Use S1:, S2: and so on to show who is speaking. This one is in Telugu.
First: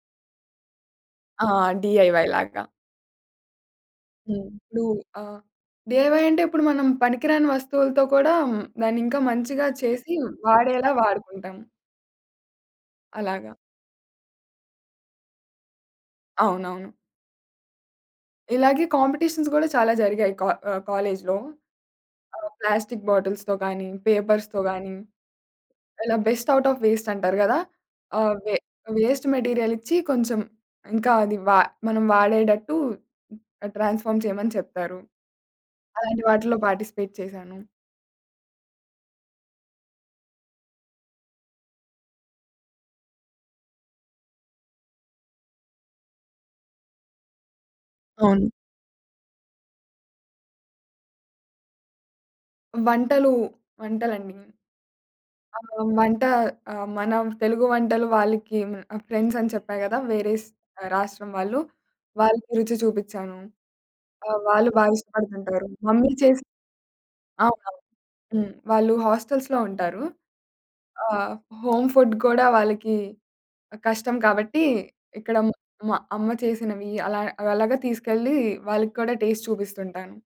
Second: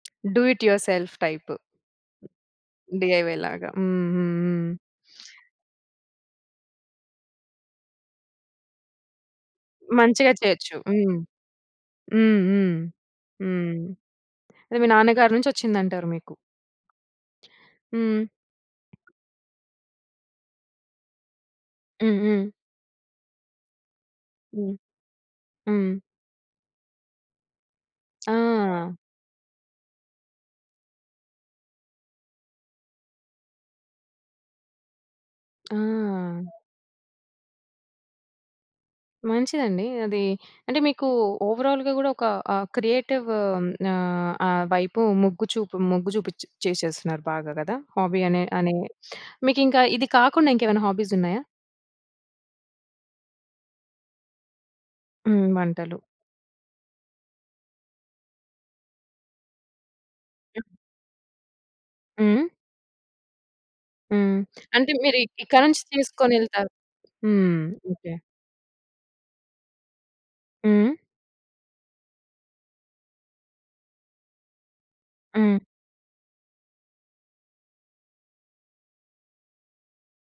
S1: డూ ఇట్ యువర్ సెల్ఫ్
S2: ఆ!
S1: టైప్.
S2: డిఐవై లాగా.
S1: డిఐవై లాగా. హ్మ్ హ్మ్
S2: హ్మ్.
S1: హ్మ్.
S2: ఇప్పుడు ఆహ్, డిఐవై అంటే ఇప్పుడు మనం పనికిరాని వస్తువులతో కూడా హ్మ్. దాన్ని ఇంకా మంచిగా చేసి
S1: మంచిగా చేయొచ్చు.
S2: వాడేలా
S1: హ్మ్.
S2: వాడుకుంటాం.
S1: హ్మ్, హ్మ్.
S2: అలాగ.
S1: హ్మ్. అదె మీ నాన్నగారి నుంచొచ్చిందంటారు మీకు.
S2: అవునవును.
S1: హ్మ్.
S2: ఇలాగే కాంపిటీషన్స్ గూడా చాలా జరిగాయి కా ఆహ్, కాలేజ్‌లో.
S1: హ్మ్, హ్మ్.
S2: ఆహ్, ప్లాస్టిక్ బాటిల్స్‌తో గాని, పేపర్స్‌తో
S1: హ్మ్,
S2: గాని,
S1: హ్మ్.
S2: ఇలా బెస్ట్ ఔట్ ఆఫ్ వేస్ట్ అంటారు గదా! ఆహ్, వె
S1: ఆ!
S2: వేస్ట్ మెటీరియల్ ఇచ్చి కొంచెం ఇంకా అది వా మనం వాడేడట్టు ఆహ్, ట్రాన్స్ఫార్మ్ చేయమని చెప్పారు. అలాంటి
S1: ఆ!
S2: వాటిలో పార్టిసిపేట్ చేశాను.
S1: మంచిదండి. అది అంటే మీకు ఓవరాల్‌గ గుడ ఒక ఆహ్, క్రియేటివ్ ఆహ్, ఆ వైపు మొగ్గు చూపు మొగ్గు జూపిచ్చి చేసేస్తున్నారు బాగా కద? హాబీ అనె
S2: అవును.
S1: అనే మీకింకా ఇది కాకుండా ఇంకేమైనా హాబీస్ ఉన్నాయా?
S2: వంటలు, వంటలండి.
S1: హ్మ్.
S2: ఆహ్,
S1: వంటలు.
S2: వంట ఆహ్, మన తెలుగు వంటలు వాళ్ళకి ఆహ్, ఫ్రెండ్స్ అని చెప్పా గదా, వేరే స్ ఆహ్, రాష్ట్రం వాళ్ళు?
S1: హ్మ్.
S2: వాళ్ళకి రుచి చూపిచ్చాను.
S1: హ్మ్.
S2: ఆహ్, వాళ్ళు
S1: అంటే
S2: బాగా
S1: మీరిక్ ఇక్కడ
S2: ఇష్టపడుతుంటారు.
S1: నుంచి
S2: మమ్మీ చేసి
S1: తీసుకొనెళ్తారు? హ్మ్,
S2: అవును.
S1: ఓకె.
S2: హ్మ్. వాళ్ళు హోస్టెల్స్‌లో ఉంటారు.
S1: హ్మ్.
S2: ఆహ్, హోమ్ ఫుడ్ గూడా వాళ్ళకి ఆహ్, కష్టం కాబట్టి ఇక్కడ
S1: హ్మ్.
S2: మా అమ్మ. చేసినవి అలా అలాగా తీసుకెళ్ళి వాళ్ళకి కూడా టేస్ట్ చూపిస్తుంటాను.